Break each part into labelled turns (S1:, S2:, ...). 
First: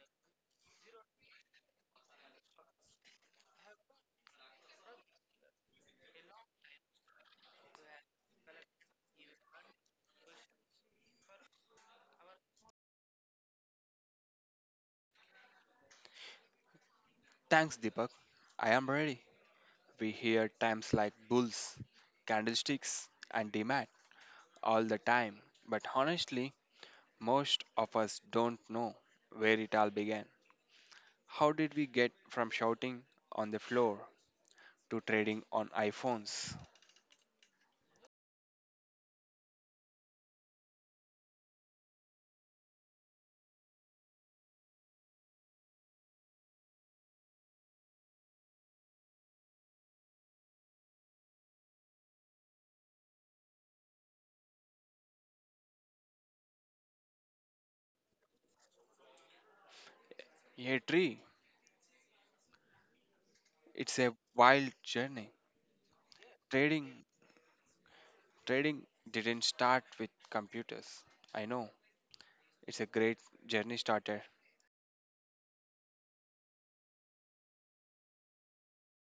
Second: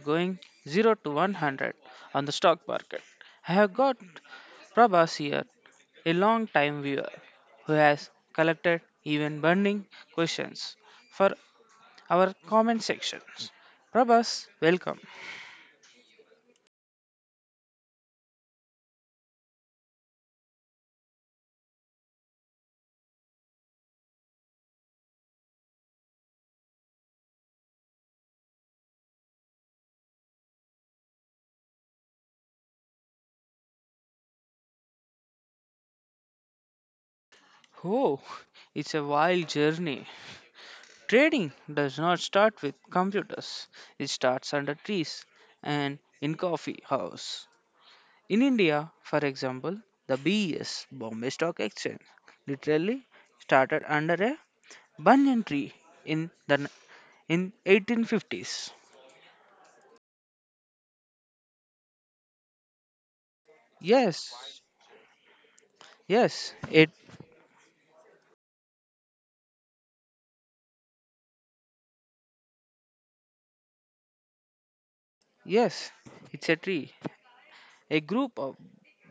S1: going 0 to 100 on the stock market. I have got Prabhas here, a long time viewer who has collected even burning questions for our comment sections. Prabhas, welcome.
S2: Thanks, Deepak. I am ready. We hear times like bulls, candlesticks, and demand all the time. But honestly, most of us don't know where it all began. How did we get from shouting on the floor to trading on iPhones?
S1: Oh, it's a wild journey. Trading does not start with computers, it starts under trees and in coffee house. In India, for example, the BES, Bombay Stock Exchange, literally started under a banyan tree in the n- in 1850s.
S2: A tree. It's a
S1: Yes,
S2: wild journey.
S1: yes, it
S2: Trading trading didn't start with computers. I know. It's a great journey starter.
S1: yes, it's a tree. A group of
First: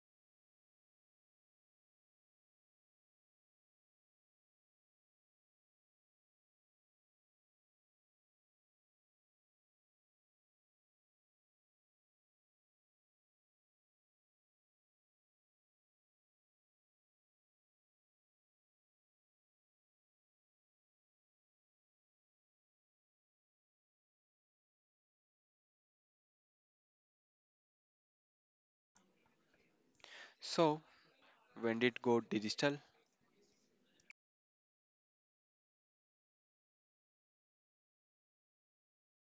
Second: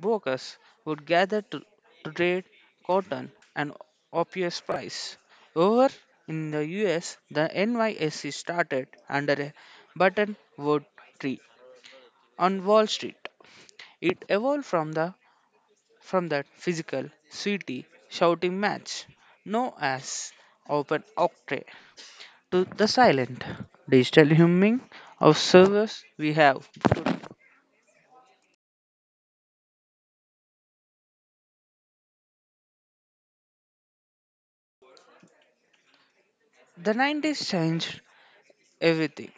S1: brokers would gather to trade cotton and opium price. Over in the US, the NYSE started under a buttonwood tree on Wall Street. It evolved from that physical, sweaty, shouting match known as Open Octave to the silent, digital humming of servers we have.
S2: So when did go digital?
S1: The 90s changed everything.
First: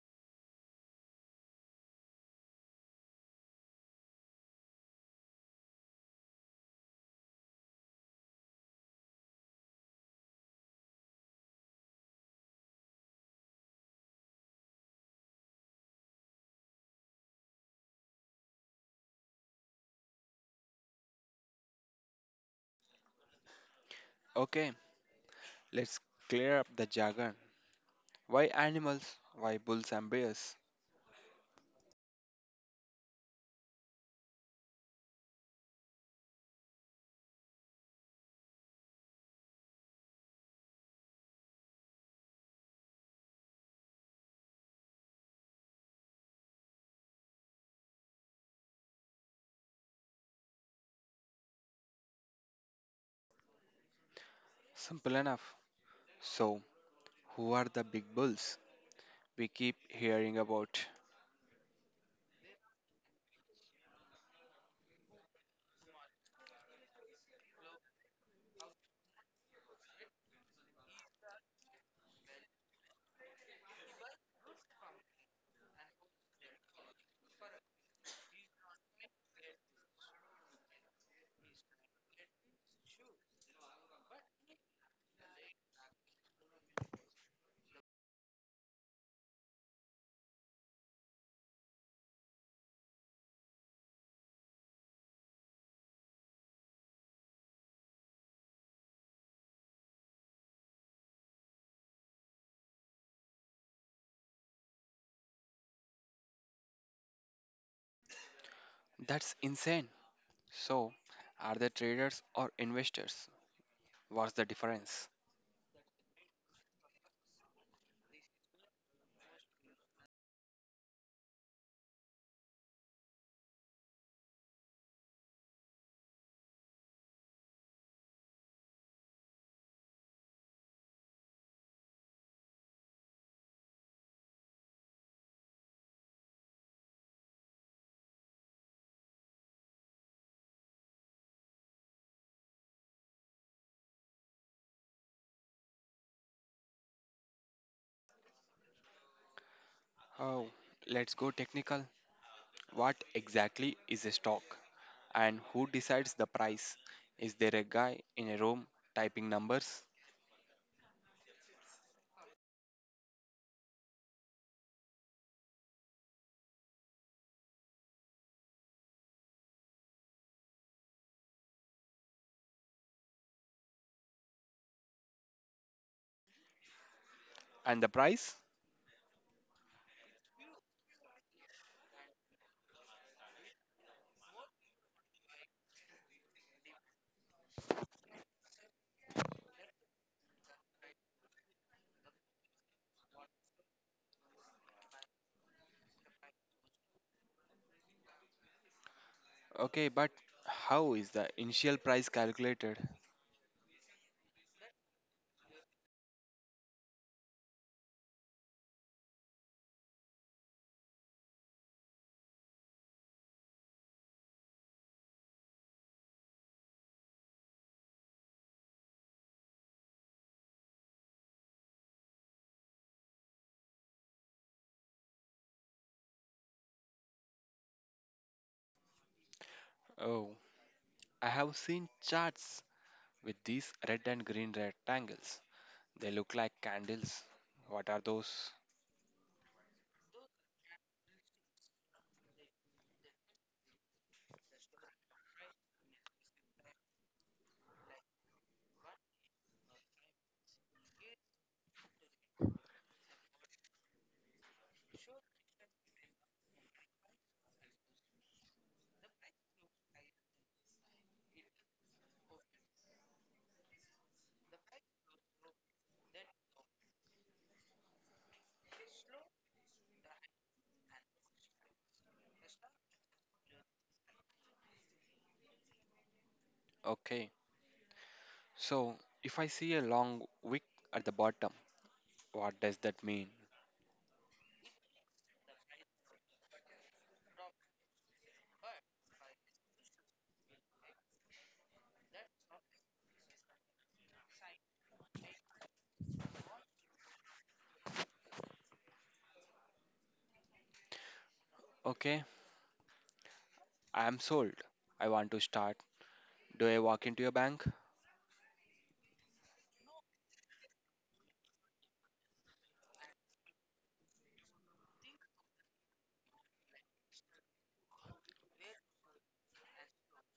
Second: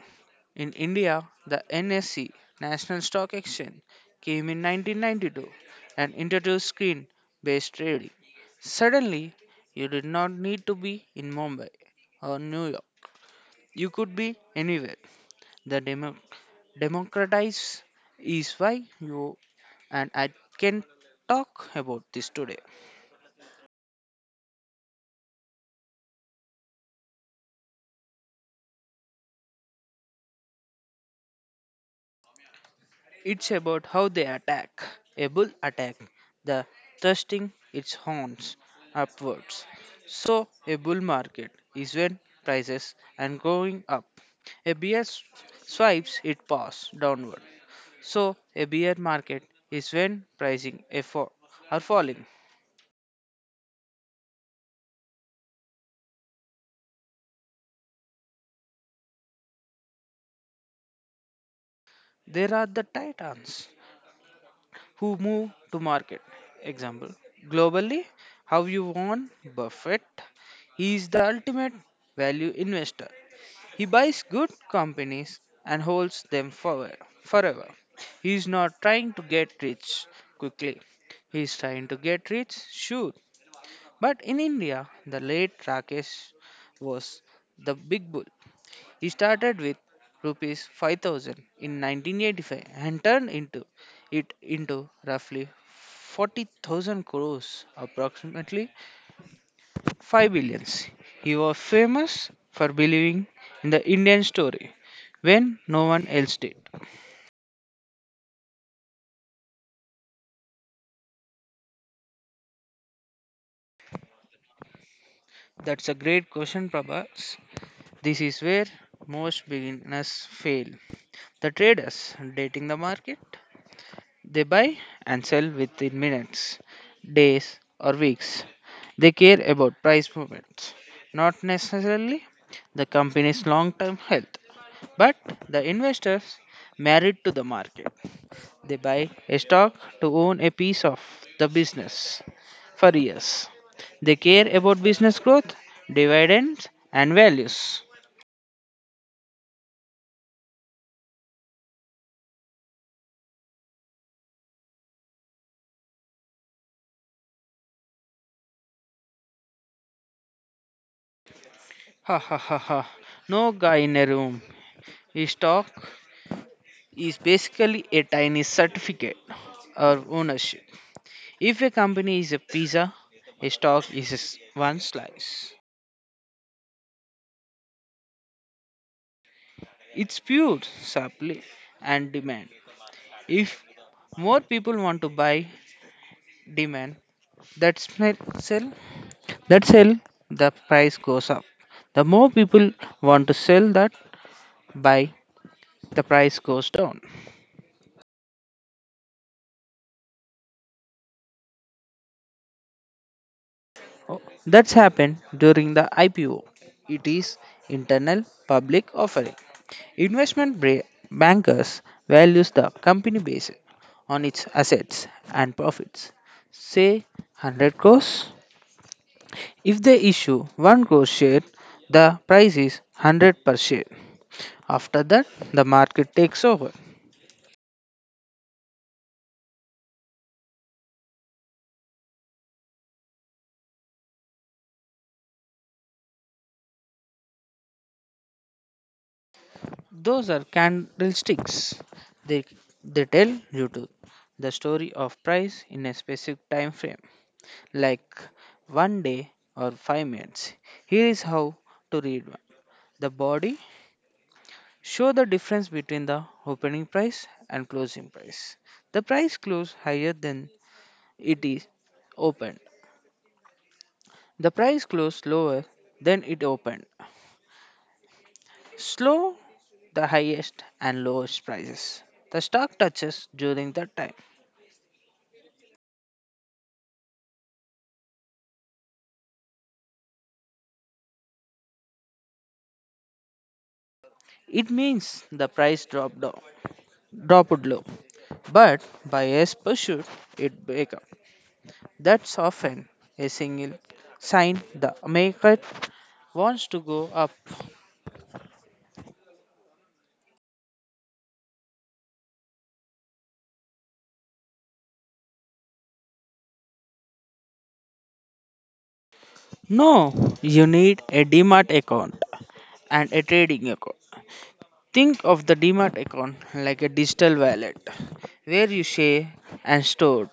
S1: In India, the NSE National Stock Exchange came in 1992 and introduced screen-based trading. Suddenly, you did not need to be in Mumbai or New York. You could be anywhere. the demo- Democratize is why you and I can talk about this today.
S2: Okay, let's clear up the jargon. Why animals? Why bulls and bears?
S1: It's about how they attack. A bull attack, the thrusting its horns upwards. So a bull market is when prices are going up. A bear s- swipes it paws downward. So a bear market is when pricing effort are falling.
S2: Simple enough. So, who are the big bulls we keep hearing about?
S1: There are the titans who move to market. Example globally, how you want Buffett. He is the ultimate value investor. He buys good companies and holds them forever. He is not trying to get rich quickly. He is trying to get rich, sure. But in India, the late Rakesh was the big bull. He started with rupees 5,000 in 1985 and turned into roughly 40,000 crores, approximately 5 billions. He was famous for believing in the Indian story when no one else did.
S2: That's insane. So, are they traders or investors? What's the difference?
S1: That's a great question, Prabhas. This is where most beginners fail. The traders dating the market. They buy and sell within minutes, days, or weeks. They care about price movements, not necessarily the company's long term health, but the investors married to the market. They buy a stock to own a piece of the business for years. They care about business growth, dividends, and values.
S2: Oh, let's go technical. What exactly is a stock? And who decides the price? Is there a guy in a room typing numbers?
S1: Ha ha ha ha. No guy in a room is stock is basically a tiny certificate of ownership. If a company is a pizza, a stock is a s- one slice.
S2: And the price?
S1: It's pure supply and demand. If more people want to buy demand, that smell sell that sell the price goes up. The more people want to sell that buy, the price goes down.
S2: Okay, but how is the initial price calculated?
S1: Oh, that's happened during the IPO. It is internal public offering. Investment bra- bankers values the company based on its assets and profits. Say 100 crores. If they issue 1 crore share, the price is 100 per share. After that, the market takes over.
S2: Oh, I have seen charts with these red and green rectangles. They look like candles. What are those?
S1: Those are candlesticks. They they tell you to the story of price in a specific time frame, like 1 day or 5 minutes. Here is how to read one. The body show the difference between the opening price and closing price. The price closed higher than it is opened. The price closed lower than it opened. Slow the highest and lowest prices. The stock touches during that time.
S2: Okay. So, if I see a long wick at the bottom, what does that mean?
S1: It means the price dropped down, dropped low, but buyers pursued it back up. That's often a single sign the market wants to go up.
S2: Okay, I am sold. I want to start. Do I walk into a bank?
S1: No, you need a DMAT account and a trading account. Think of the DMAT account like a digital wallet where you save and store,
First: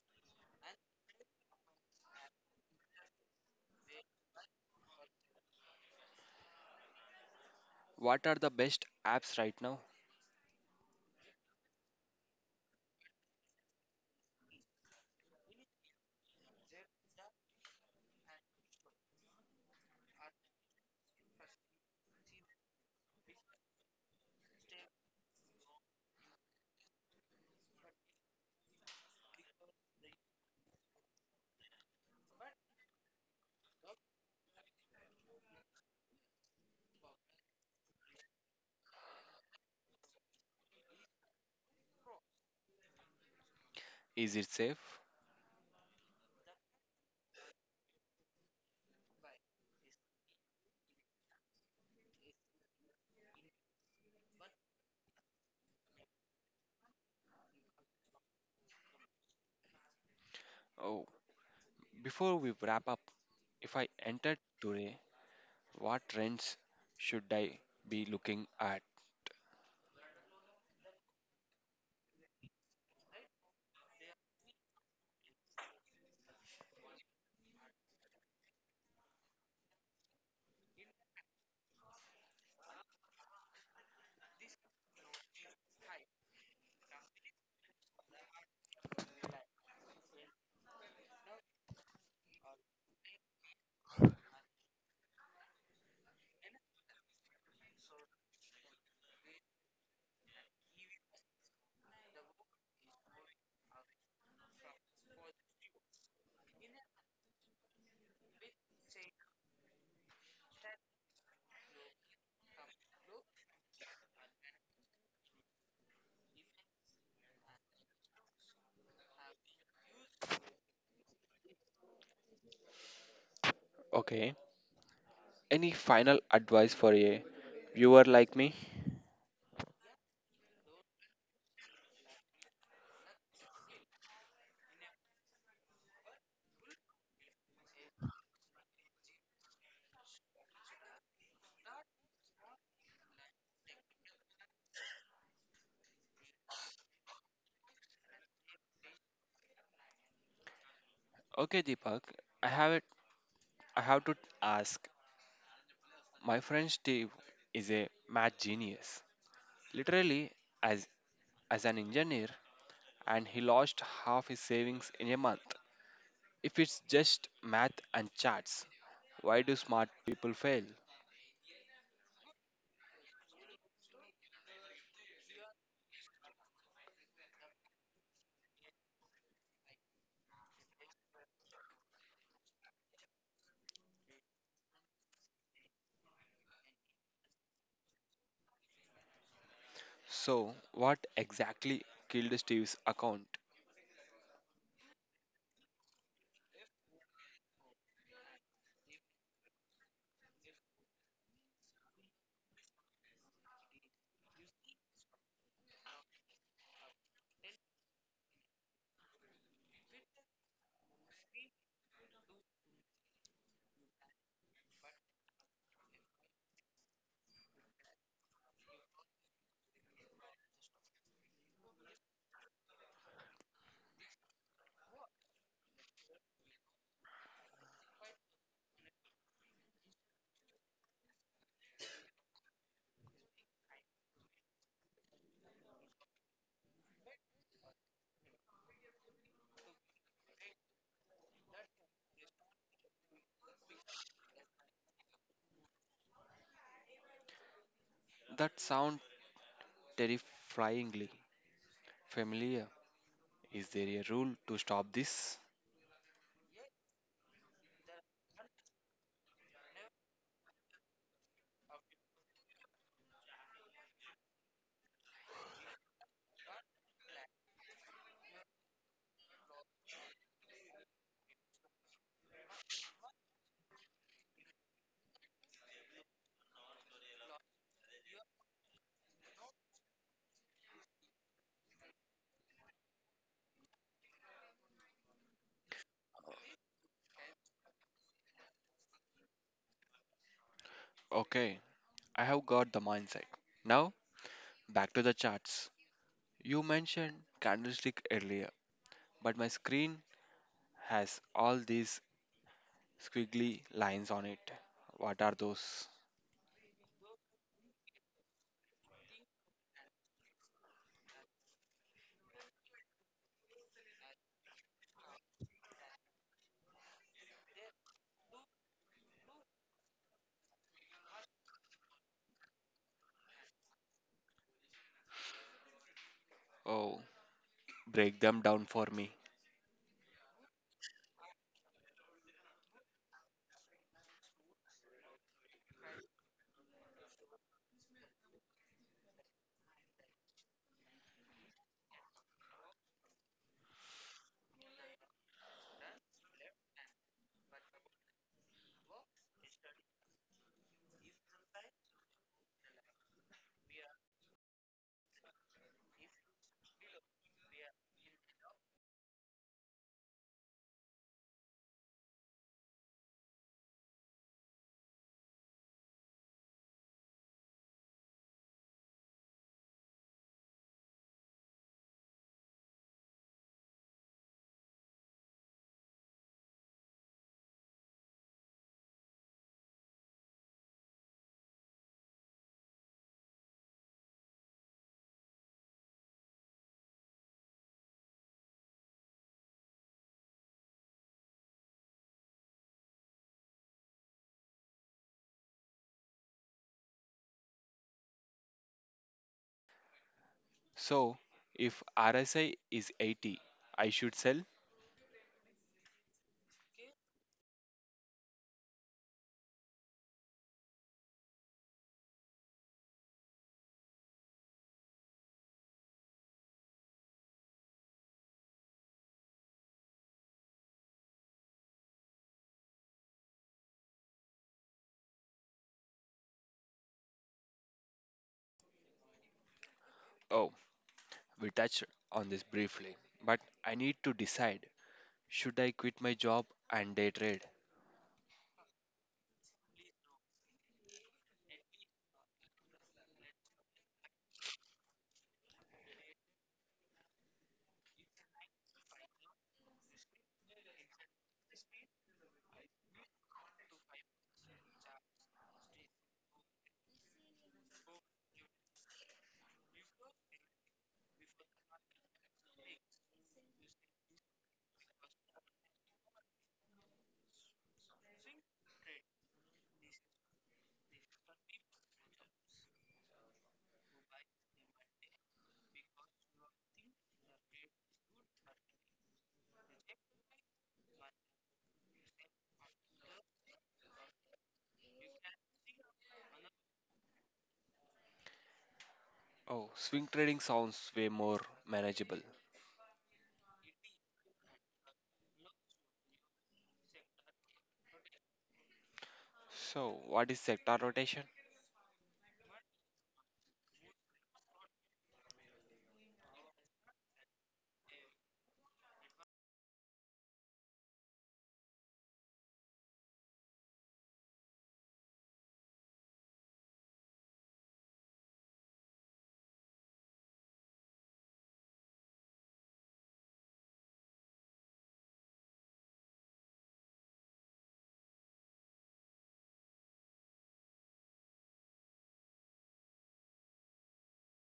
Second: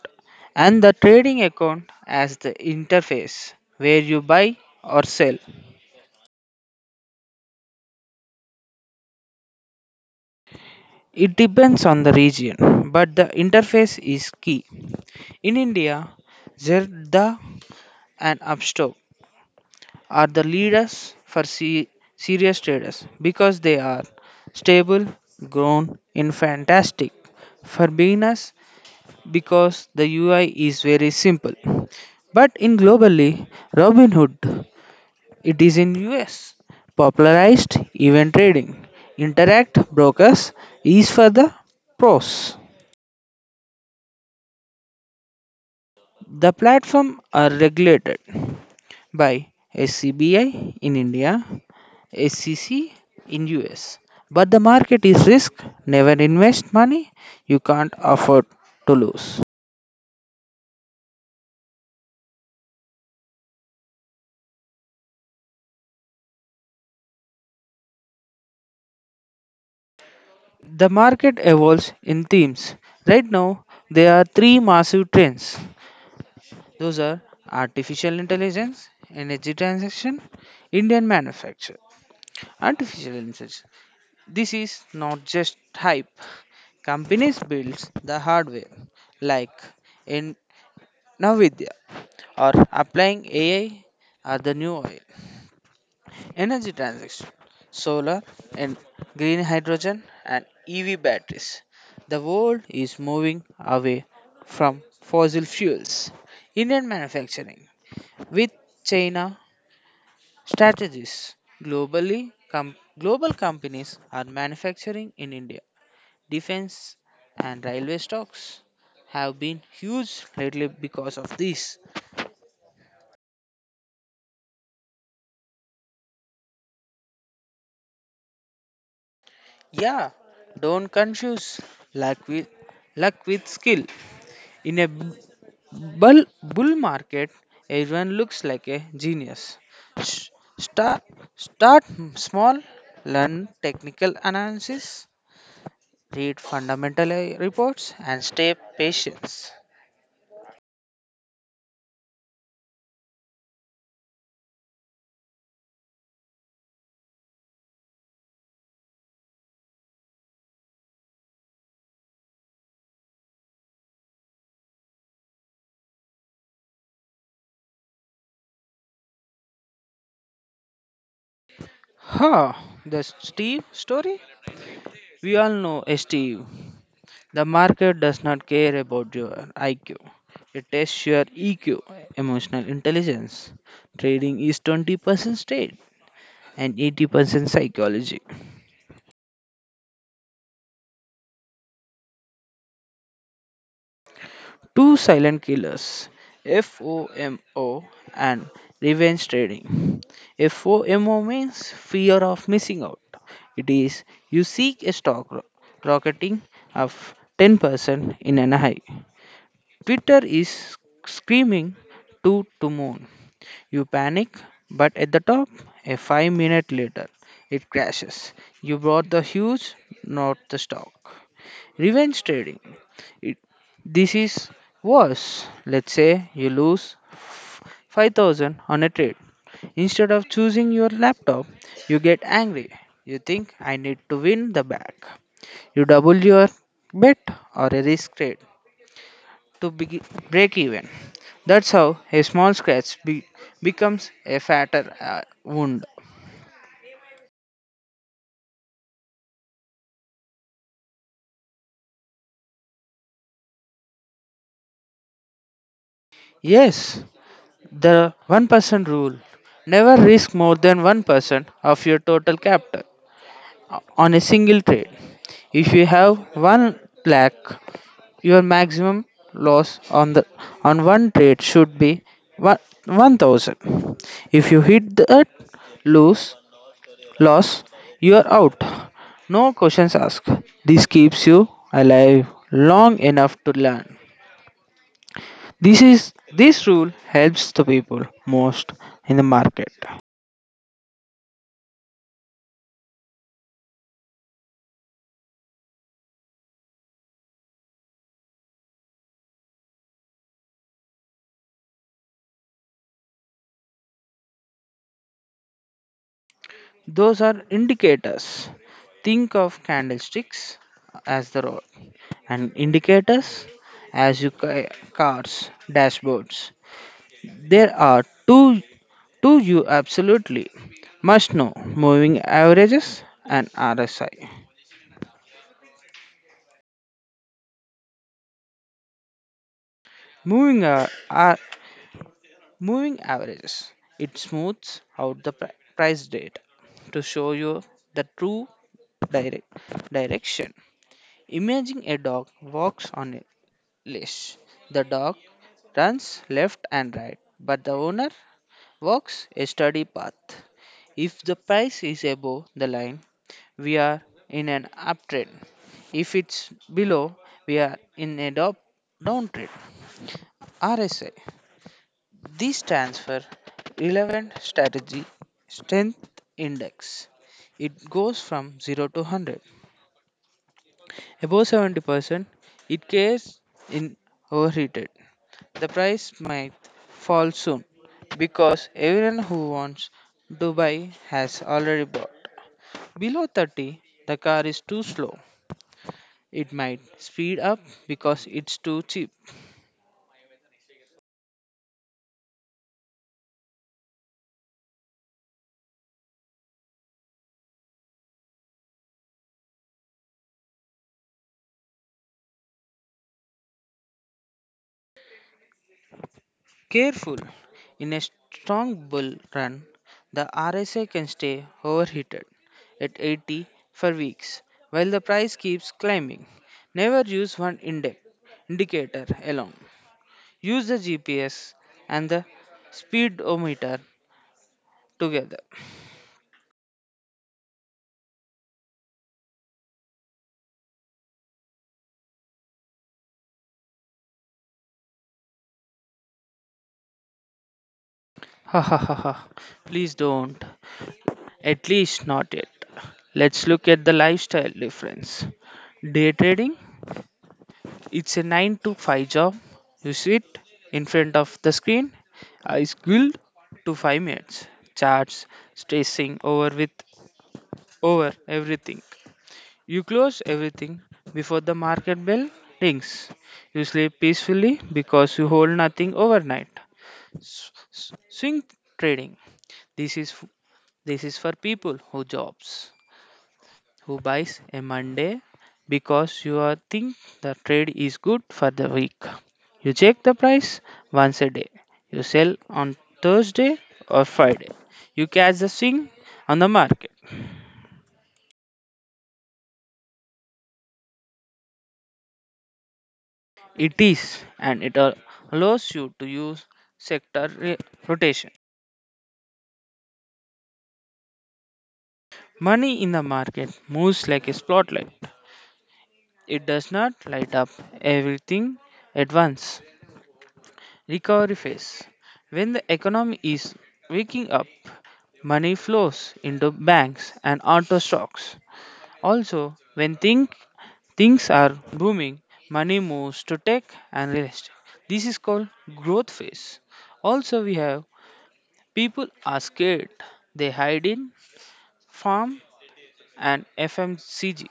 S1: and the trading account as the interface where you buy or sell.
S2: What are the best apps right now?
S1: It depends on the region, but the interface is key. In India, Zerda and Upstox are the leaders for serious traders because they are stable, grown, and fantastic. For beginners, because the UI is very simple. But in globally, Robinhood, it is in US, popularized event trading. Interact brokers is for the pros.
S2: Is it safe?
S1: The platform are regulated by SCBI in India, SCC in US. But the market is risk. Never invest money you can't afford to lose.
S2: Oh, before we wrap up, if I enter today, what trends should I be looking at?
S1: The market evolves in themes. Right now, there are three massive trends. Those are artificial intelligence, energy transition, Indian manufacture. Artificial intelligence. This is not just hype. Companies build the hardware like in Nvidia or applying AI are the new oil. Energy transition, solar and green hydrogen and EV batteries. The world is moving away from fossil fuels. Indian manufacturing with China strategies. Global companies are manufacturing in India. Defense and railway stocks have been huge lately because of this.
S2: Okay, any final advice for a viewer like me?
S1: Yeah, don't confuse luck with luck with skill. In a bull market, everyone looks like a genius. S- Start Start small, learn technical analysis, read fundamental reports, and stay patient.
S2: Okay, Deepak, I have it. I have to ask. My friend Steve is a math genius, literally as as an engineer, and he lost half his savings in a month. If it's just math and charts, why do smart people fail?
S1: Huh, the Steve story? We all know Steve. The market does not care about your IQ. It tests your EQ, emotional intelligence. Trading is 20% state and 80% psychology.
S2: So, what exactly killed Steve's account?
S1: Two silent killers, FOMO and revenge trading. FOMO means fear of missing out. It is you seek a stock rocketing of 10% in an high. Twitter is screaming to moon. You panic, but at the top, a 5 minute later, it crashes. You bought the huge, not the stock. Revenge trading. It, this is worse. Let's say you lose f- 5,000 on a trade. Instead of choosing your laptop, you get angry. You think I need to win the back. You double your bet or a risk trade to break even. That's how a small scratch becomes a fatter wound.
S2: That sounds terrifyingly familiar. Is there a rule to stop this?
S1: Yes, the 1% rule. Never risk more than 1% of your total capital on a single trade. If you have 1 lakh, your maximum loss on the on one trade should be 1,000. If you hit that, lose loss, you are out. No questions asked. This keeps you alive long enough to learn. This rule helps the people most in the market.
S2: Okay, I have got the mindset. Now, back to the charts. You mentioned candlestick earlier, but my screen has all these squiggly lines on it. What are those?
S1: Those are indicators. Think of candlesticks as the road and indicators as your cars dashboards. There are two you absolutely must know moving averages and RSI.
S2: Oh, break them down for me.
S1: Moving uh, uh, Moving averages. It smooths out the price data to show you the true direct direction. Imagine a dog walks on a leash. The dog runs left and right, but the owner walks a steady path. If the price is above the line, we are in an uptrend. If it's below, we are in a downtrend. RSI this stands for Relevant Strategy Strength Index. It goes from 0 to 100. Above 70%, it cares in overheated. The price might fall soon because everyone who wants to buy has already bought. Below 30, the car is too slow. It might speed up because it's too cheap.
S2: So, if RSI is 80, I should sell?
S1: Careful. In a strong bull run, the RSI can stay overheated at 80 for weeks while the price keeps climbing. Never use one index indicator alone. Use the GPS and the speedometer together.
S2: Oh, we touched on this briefly, but I need to decide, should I quit my job and day trade?
S1: Ha ha ha ha. Please don't. At least not yet. Let's look at the lifestyle difference. Day trading it's a 9 to 5 job. You sit in front of the screen, eyes glued to 5 minutes, charts stressing over everything. You close everything before the market bell rings. You sleep peacefully because you hold nothing overnight. Swing trading. This is f- this is for people who jobs who buys a Monday because you are think the trade is good for the week. You check the price once a day. You sell on Thursday or Friday. You catch the swing on the market.
S2: Oh, swing trading sounds way more manageable.
S1: It is and allows you to use sector rotation.
S2: So, what is sector rotation?
S1: Money in the market moves like a spotlight. It does not light up everything at once. Recovery phase. When the economy is waking up, money flows into banks and auto stocks. Also, when think, things are booming, money moves to tech and real estate. This is called growth phase. Also, we have people are scared. They hide in farm and FMCG.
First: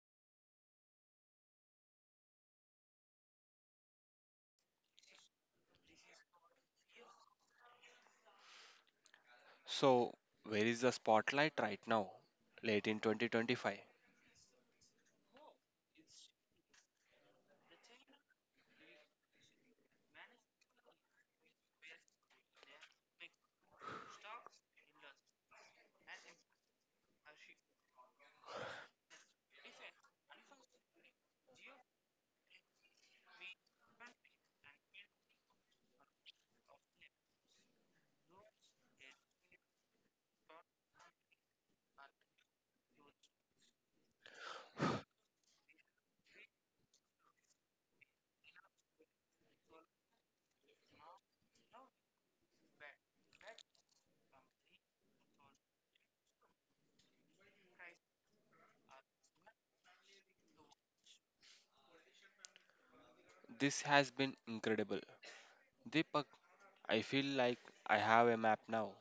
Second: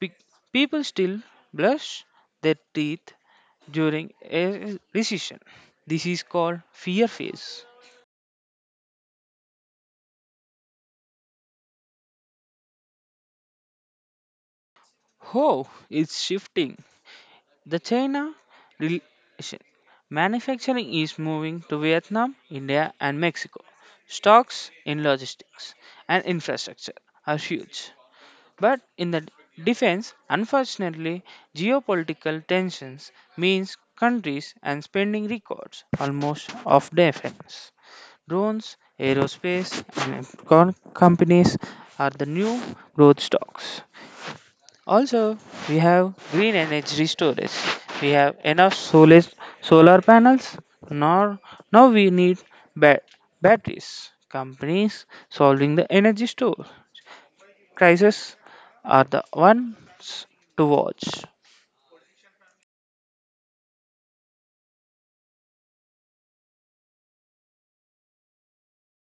S1: Pe- People still brush their teeth during a recession. This is called fear phase.
S2: So, where is the spotlight right now? Late in 2025.
S1: Oh, it's shifting. The China relation. Manufacturing is moving to Vietnam, India, and Mexico. Stocks in logistics and infrastructure are huge. But in the defense, unfortunately, geopolitical tensions means countries and spending records almost of defense. Drones, aerospace, and companies are the new growth stocks. Also, we have green energy storage. We have enough solar panels. Nor Now we need ba- batteries. Companies solving the energy store crisis are the ones to watch.
S2: This has been incredible. Deepak, I feel like I have a map now.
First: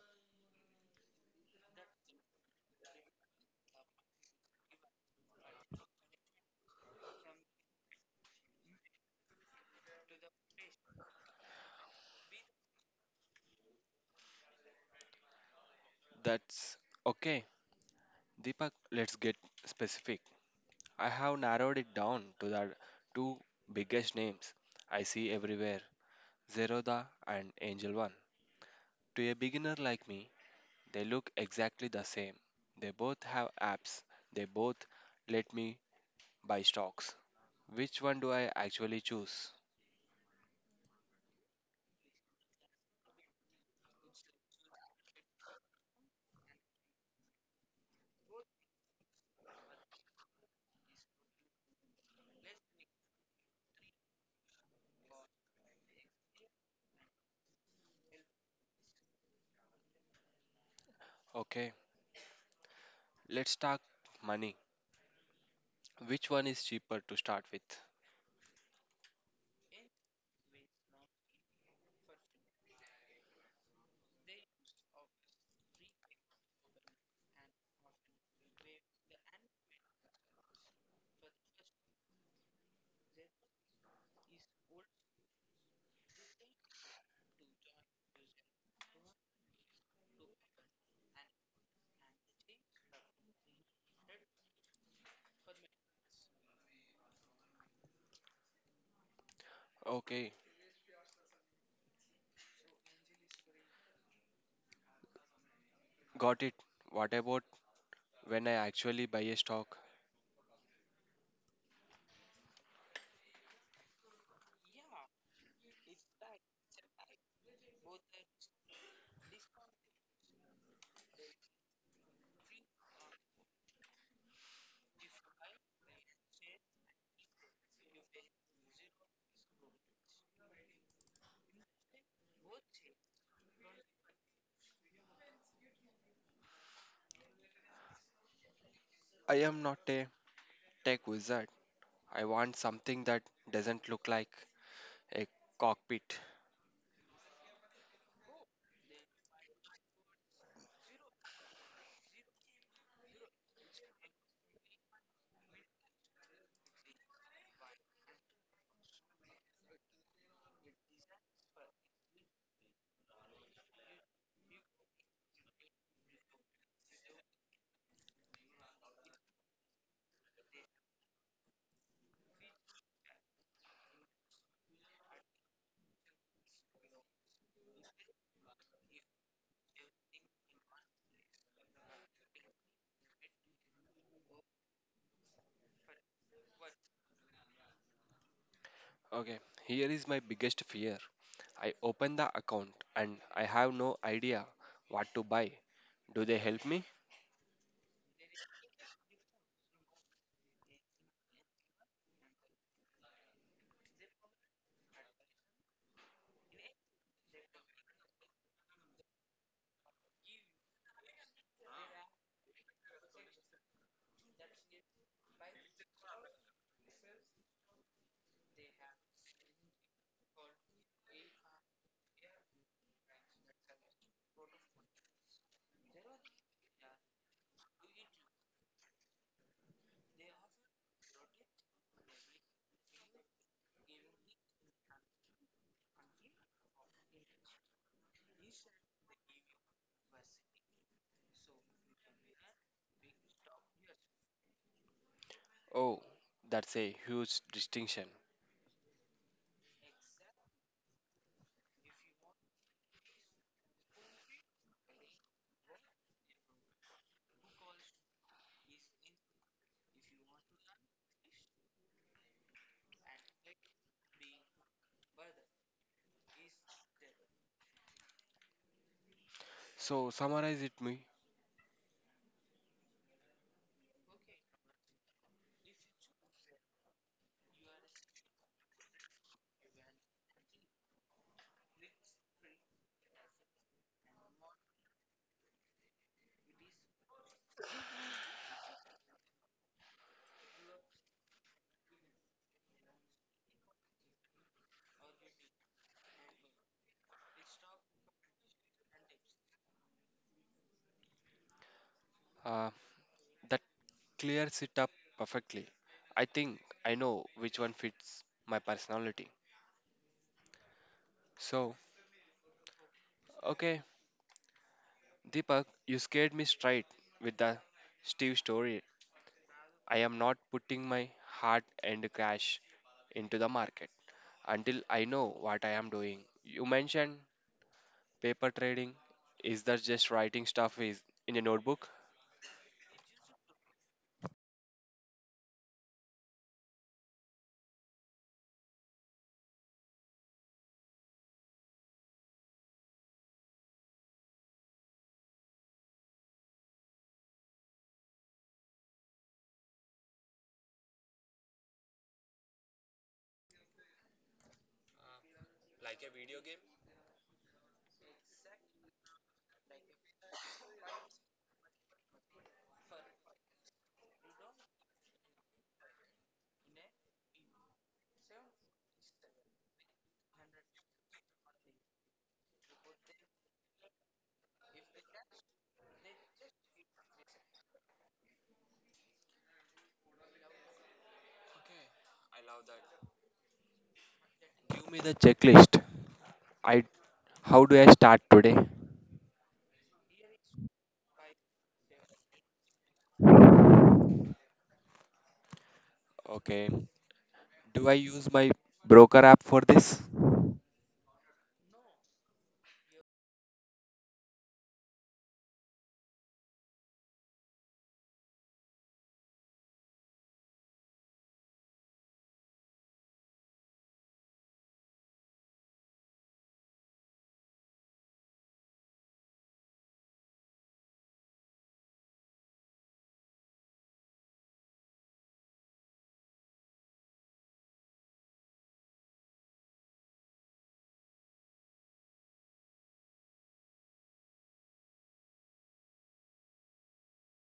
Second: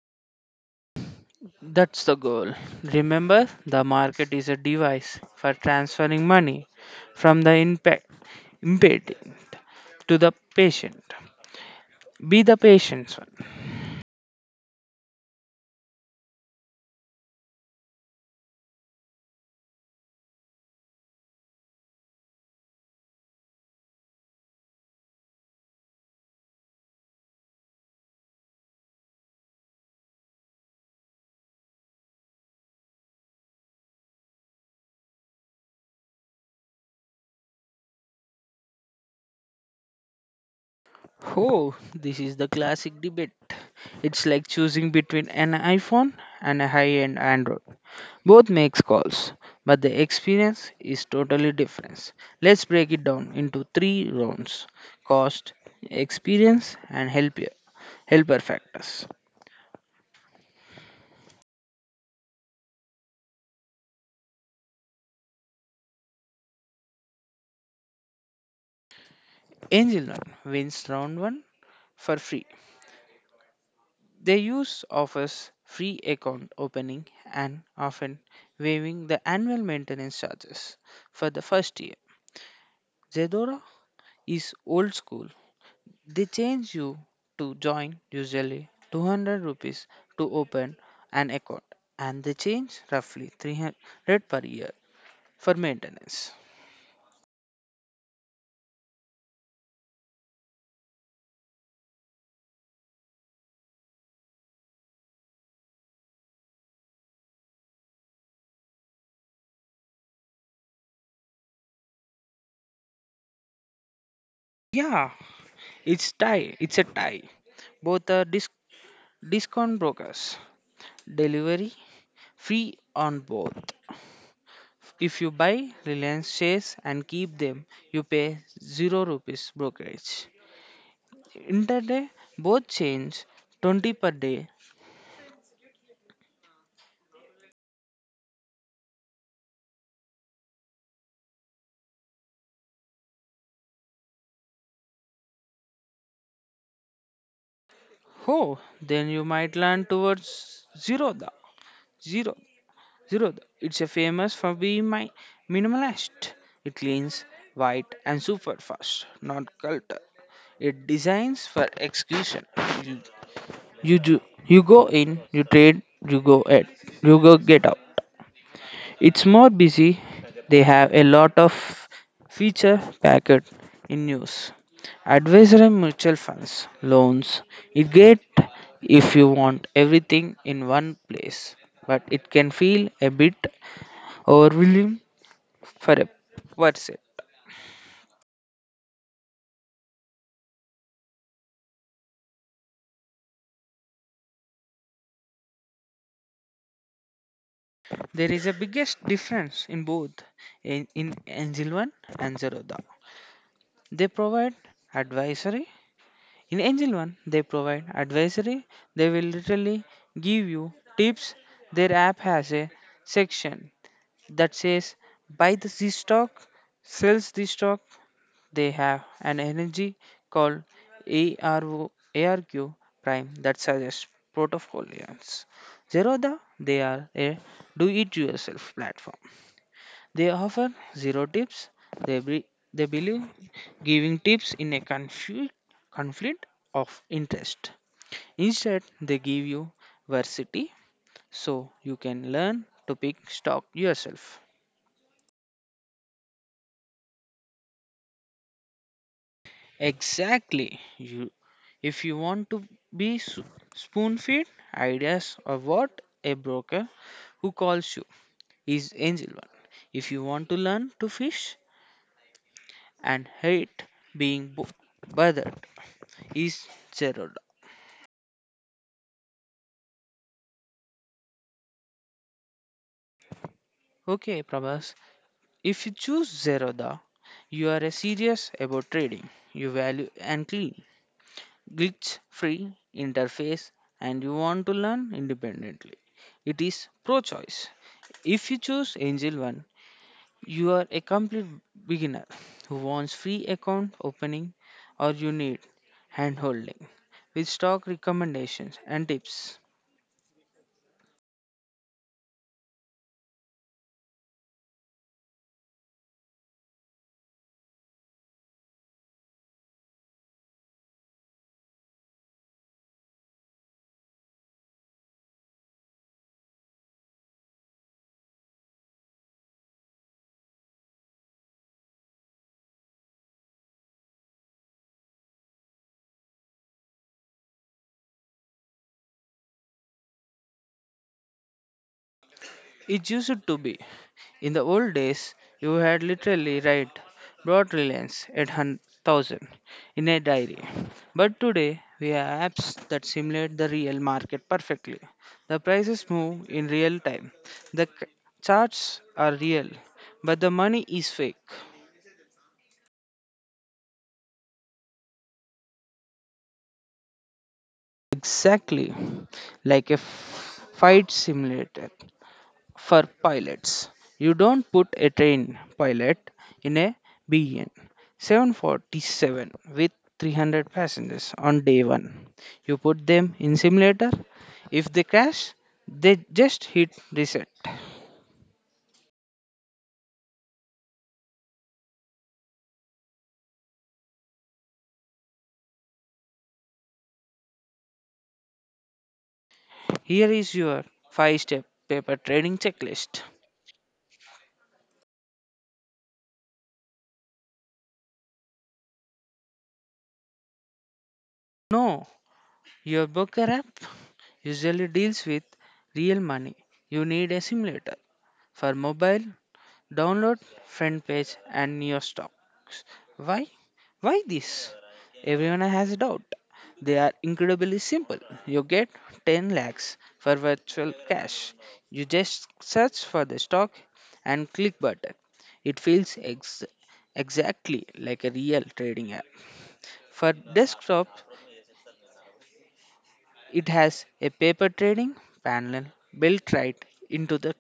S1: That's the goal. Remember, the market is a device for transferring money from the impeding to the patient. Be the patient.
S2: That's okay. Deepak, let's get specific. I have narrowed it down to the two biggest names I see everywhere, Zeroda and Angel One. To a beginner like me, they look exactly the same. They both have apps, they both let me buy stocks. Which one do I actually choose?
S1: Oh, this is the classic debate. It's like choosing between an iPhone and a high-end Android. Both makes calls, but the experience is totally different. Let's break it down into three rounds: cost, experience, and helper factors.
S2: Okay, let's talk money. Which one is cheaper to start with?
S1: Angel One wins round one for free. They use offers free account opening and often waiving the annual maintenance charges for the first year. Zedora is old school. They change you to join usually 200 rupees to open an account, and they change roughly 300 per year for maintenance.
S2: Okay, got it. What about when I actually buy a stock?
S1: Yeah, it's a tie. Both are discount brokers. Delivery free on both. If you buy Reliance shares and keep them, you pay 0 rupees brokerage. Interday both change 20 per day.
S2: I am not a tech wizard. I want something that doesn't look like a cockpit.
S1: Oh, then you might land towards Zerodha. Zero, Zerodha. It's a famous for being my minimalist. It cleans, white, and super fast, not culture. It designs for execution. You, you do, you go in, you trade, you go out, you go get out. It's more busy. They have a lot of feature packet in news, advisory mutual funds, loans. It great if you want everything in one place, but it can feel a bit overwhelming for a person.
S2: Okay, here is my biggest fear. I open the account and I have no idea what to buy. Do they help me?
S1: There is a biggest difference in both in Angelvan and Zerodha. They provide advisory In Angel One, they provide advisory. They will literally give you tips. Their app has a section that says buy the Z stock, sells this stock. They have an energy called ARQ Prime that suggests portfolios. Zerodha, they are a do-it-yourself platform, they offer zero tips. They, be, they believe giving tips in a confu- conflict of interest. Instead, they give you varsity so you can learn to pick stock yourself.
S2: Oh, that's a huge distinction.
S1: Exactly. If you want to be spoon fed ideas or what a broker who calls you is angel one. If you want to learn to fish and hate being bothered is zero.
S2: So, summarize it me.
S1: Okay, Prabhas, if you choose Zerodha, you are serious about trading. You value and clean, glitch free interface, and you want to learn independently. It is pro choice. If you choose Angel One, you are a complete beginner who wants free account opening, or you need hand holding with stock recommendations and tips.
S2: Uh, that clears it up perfectly. I think I know which one fits my personality. So, okay, Deepak, you scared me straight with the Steve story. I am not putting my heart and cash into the market until I know what I am doing. You mentioned paper trading. Is that just writing stuff is in a notebook?
S1: It used to be. In the old days, you had literally write broad reliance at 1,000 in a diary. But today, we have apps that simulate the real market perfectly. The prices move in real time. The charts are real, but the money is fake.
S2: Like a video game?
S1: Exactly like a fight simulator for pilots. You don't put a train pilot in a 747 with 300 passengers on day one. You put them in simulator. If they crash, they just hit reset.
S2: I love that. Give me the checklist. I how do I start today?
S1: Here is your 5 step paper trading checklist.
S2: Okay. Do I use my broker app for this?
S1: No, your broker app usually deals with real money. You need a simulator for mobile. Download front page and your stocks. Why? Why this? Everyone has a doubt. They are incredibly simple. You get 10 lakhs for virtual cash. You just search for the stock and click button. It feels exactly like a real trading app. For desktop, it has a paper trading panel built right into the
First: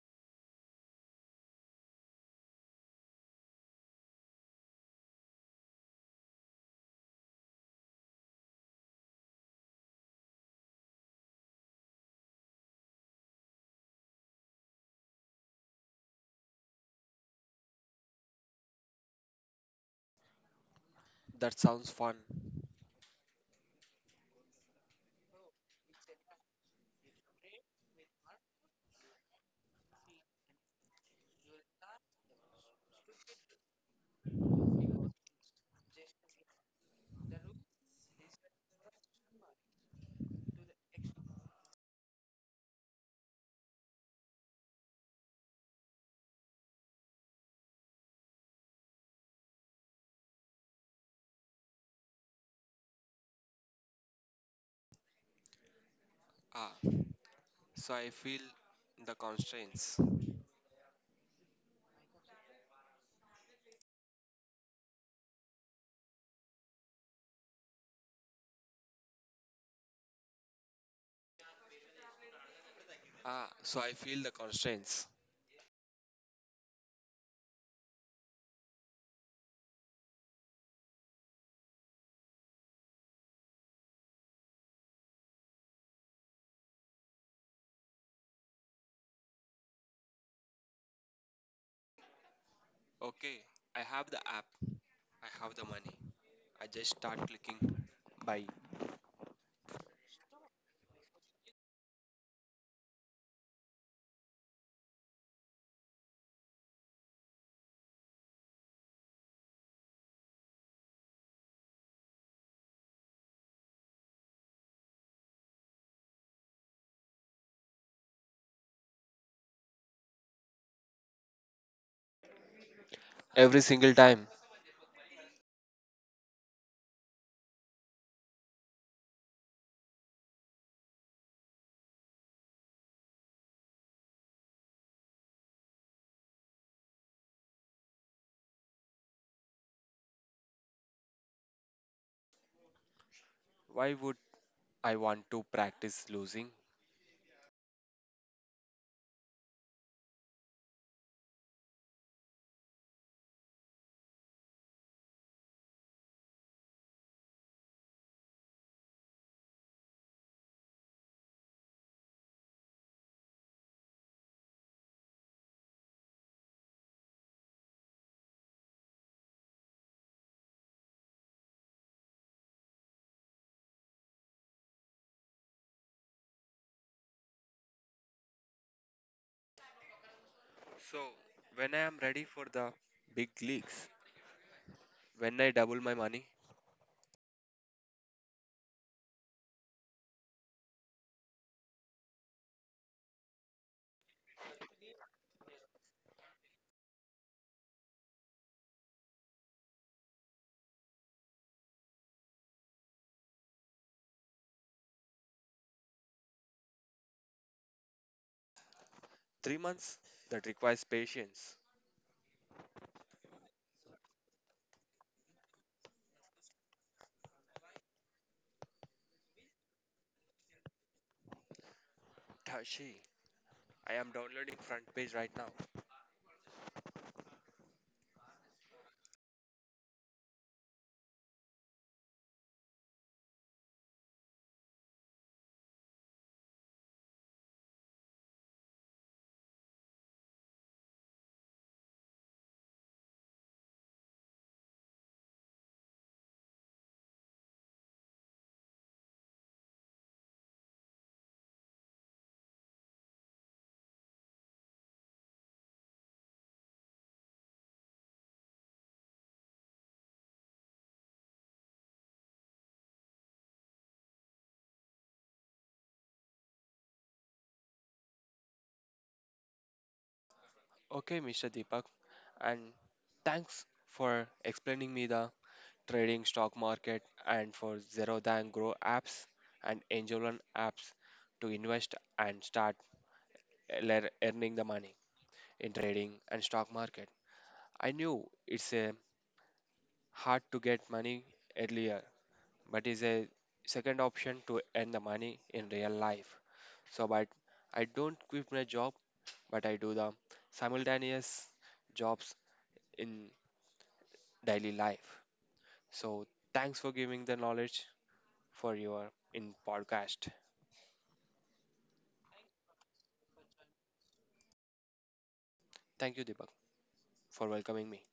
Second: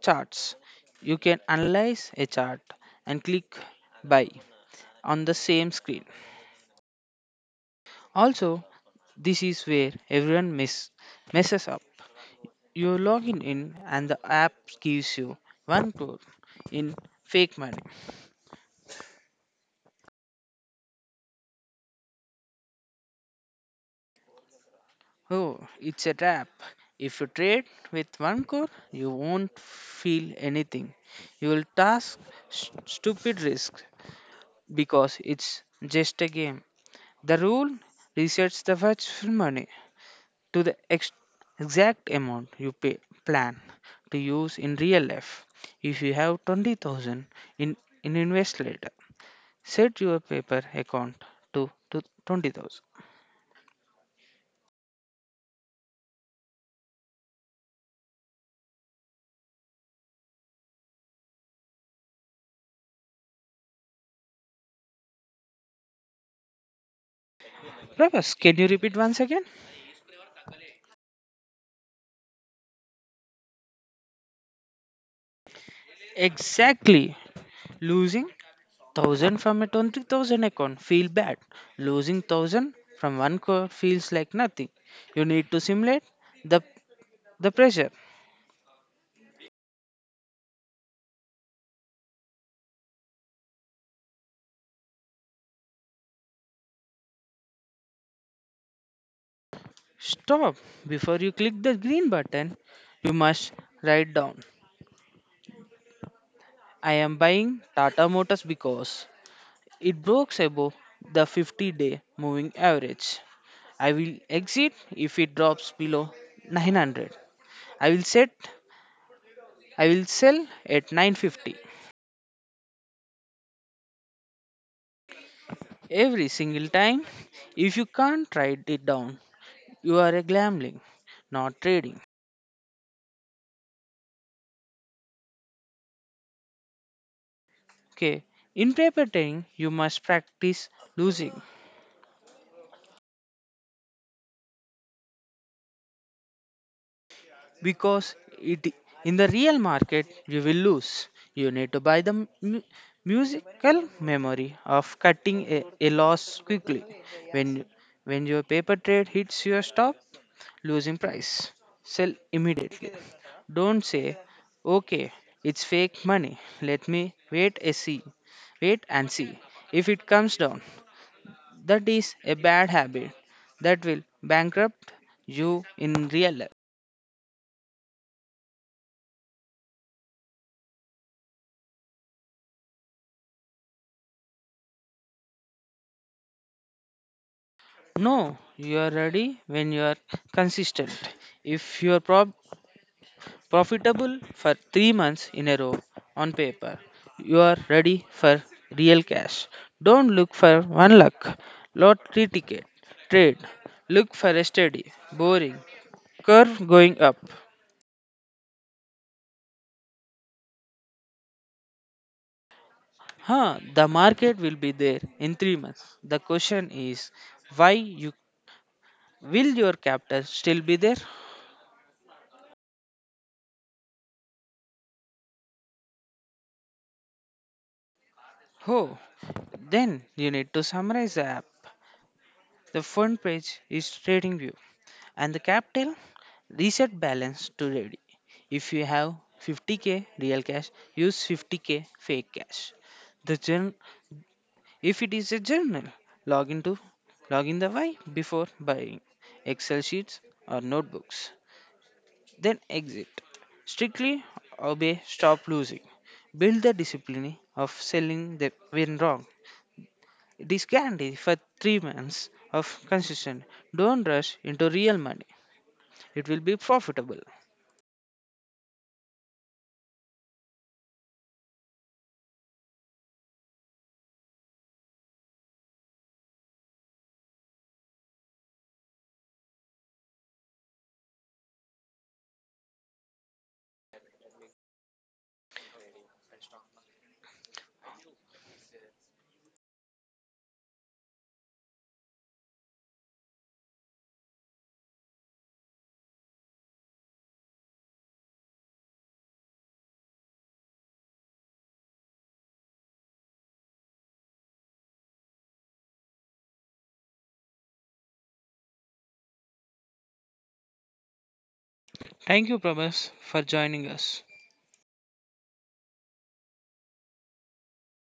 S1: charts. You can analyze a chart and click buy on the same screen. Also, this is where everyone messes up. You log in and the app gives you one crore in fake money.
S2: That sounds fun.
S1: Oh, it's a trap. If you trade with one crore, you won't feel anything. You will task stupid risk because it's just a game. The rule resets the virtual money to the exact amount you pay, plan to use in real life. If you have 20,000 in, in invest later, set your paper account to 20,000.
S2: Ah, so I feel the constraints.
S1: Prabhas, can you repeat once again?
S2: Ah, so I feel the constraints.
S1: Exactly. Losing 1000 from a 20,000 account feel bad. Losing 1000 from one crore feels like nothing. You need to simulate the the pressure.
S2: Okay, I have the app, I have the money. I just start clicking buy
S1: Stop before you click the green button. You must write down I am buying Tata Motors because it breaks above the 50-day moving average. I will exit if it drops below 900. I will set I will sell at 950
S2: every single time.
S1: every single time. If you can't write it down, you are a gambling, not trading. Okay. In paper trading, you must practice losing.
S2: Why would I want to practice losing?
S1: Because it in the real market you will lose. You need to buy the mu- musical memory of cutting a loss quickly when when your paper trade hits your stop losing price. Sell immediately. Don't say okay, it's fake money, let me wait and see, wait and see if it comes down. That is a bad habit that will bankrupt you in real life.
S2: So, when I am ready for the big leagues, when I double my money,
S1: No, you are ready when you are consistent. If you are profitable for 3 months in a row on paper, you are ready for real cash. Don't look for one lottery ticket, trade. Look for a steady, boring curve going up.
S2: 3 months that requires patience.
S1: Huh, the market will be there in 3 months. The question is, why you will your capital still be there?
S2: Tashi, I am downloading front page right now.
S1: Oh, then you need to summarize the app. The front page is trading view and the capital reset balance to ready. If you have 50k real cash, use 50k fake cash. The journal, if it is a journal, log into log in the why before buying Excel sheets or notebooks. Then exit. Strictly obey stop losing. Build the discipline of selling the when wrong. This guarantee for 3 months of consistent. Don't rush into real money. It will be profitable.
S2: Okay, Mr. Deepak, and thanks for explaining me the trading stock market and for zero and Grow apps and Angel One apps to invest and start earning the money in trading and stock market. I knew it's a hard to get money earlier, but is a second option to earn the money in real life. So, but I don't quit my job, but I do the simultaneous jobs in daily life. So thanks for giving the knowledge for your in podcast.
S1: Thank you, Prabhas, for joining us.
S2: Thank you, Deepak, for welcoming me.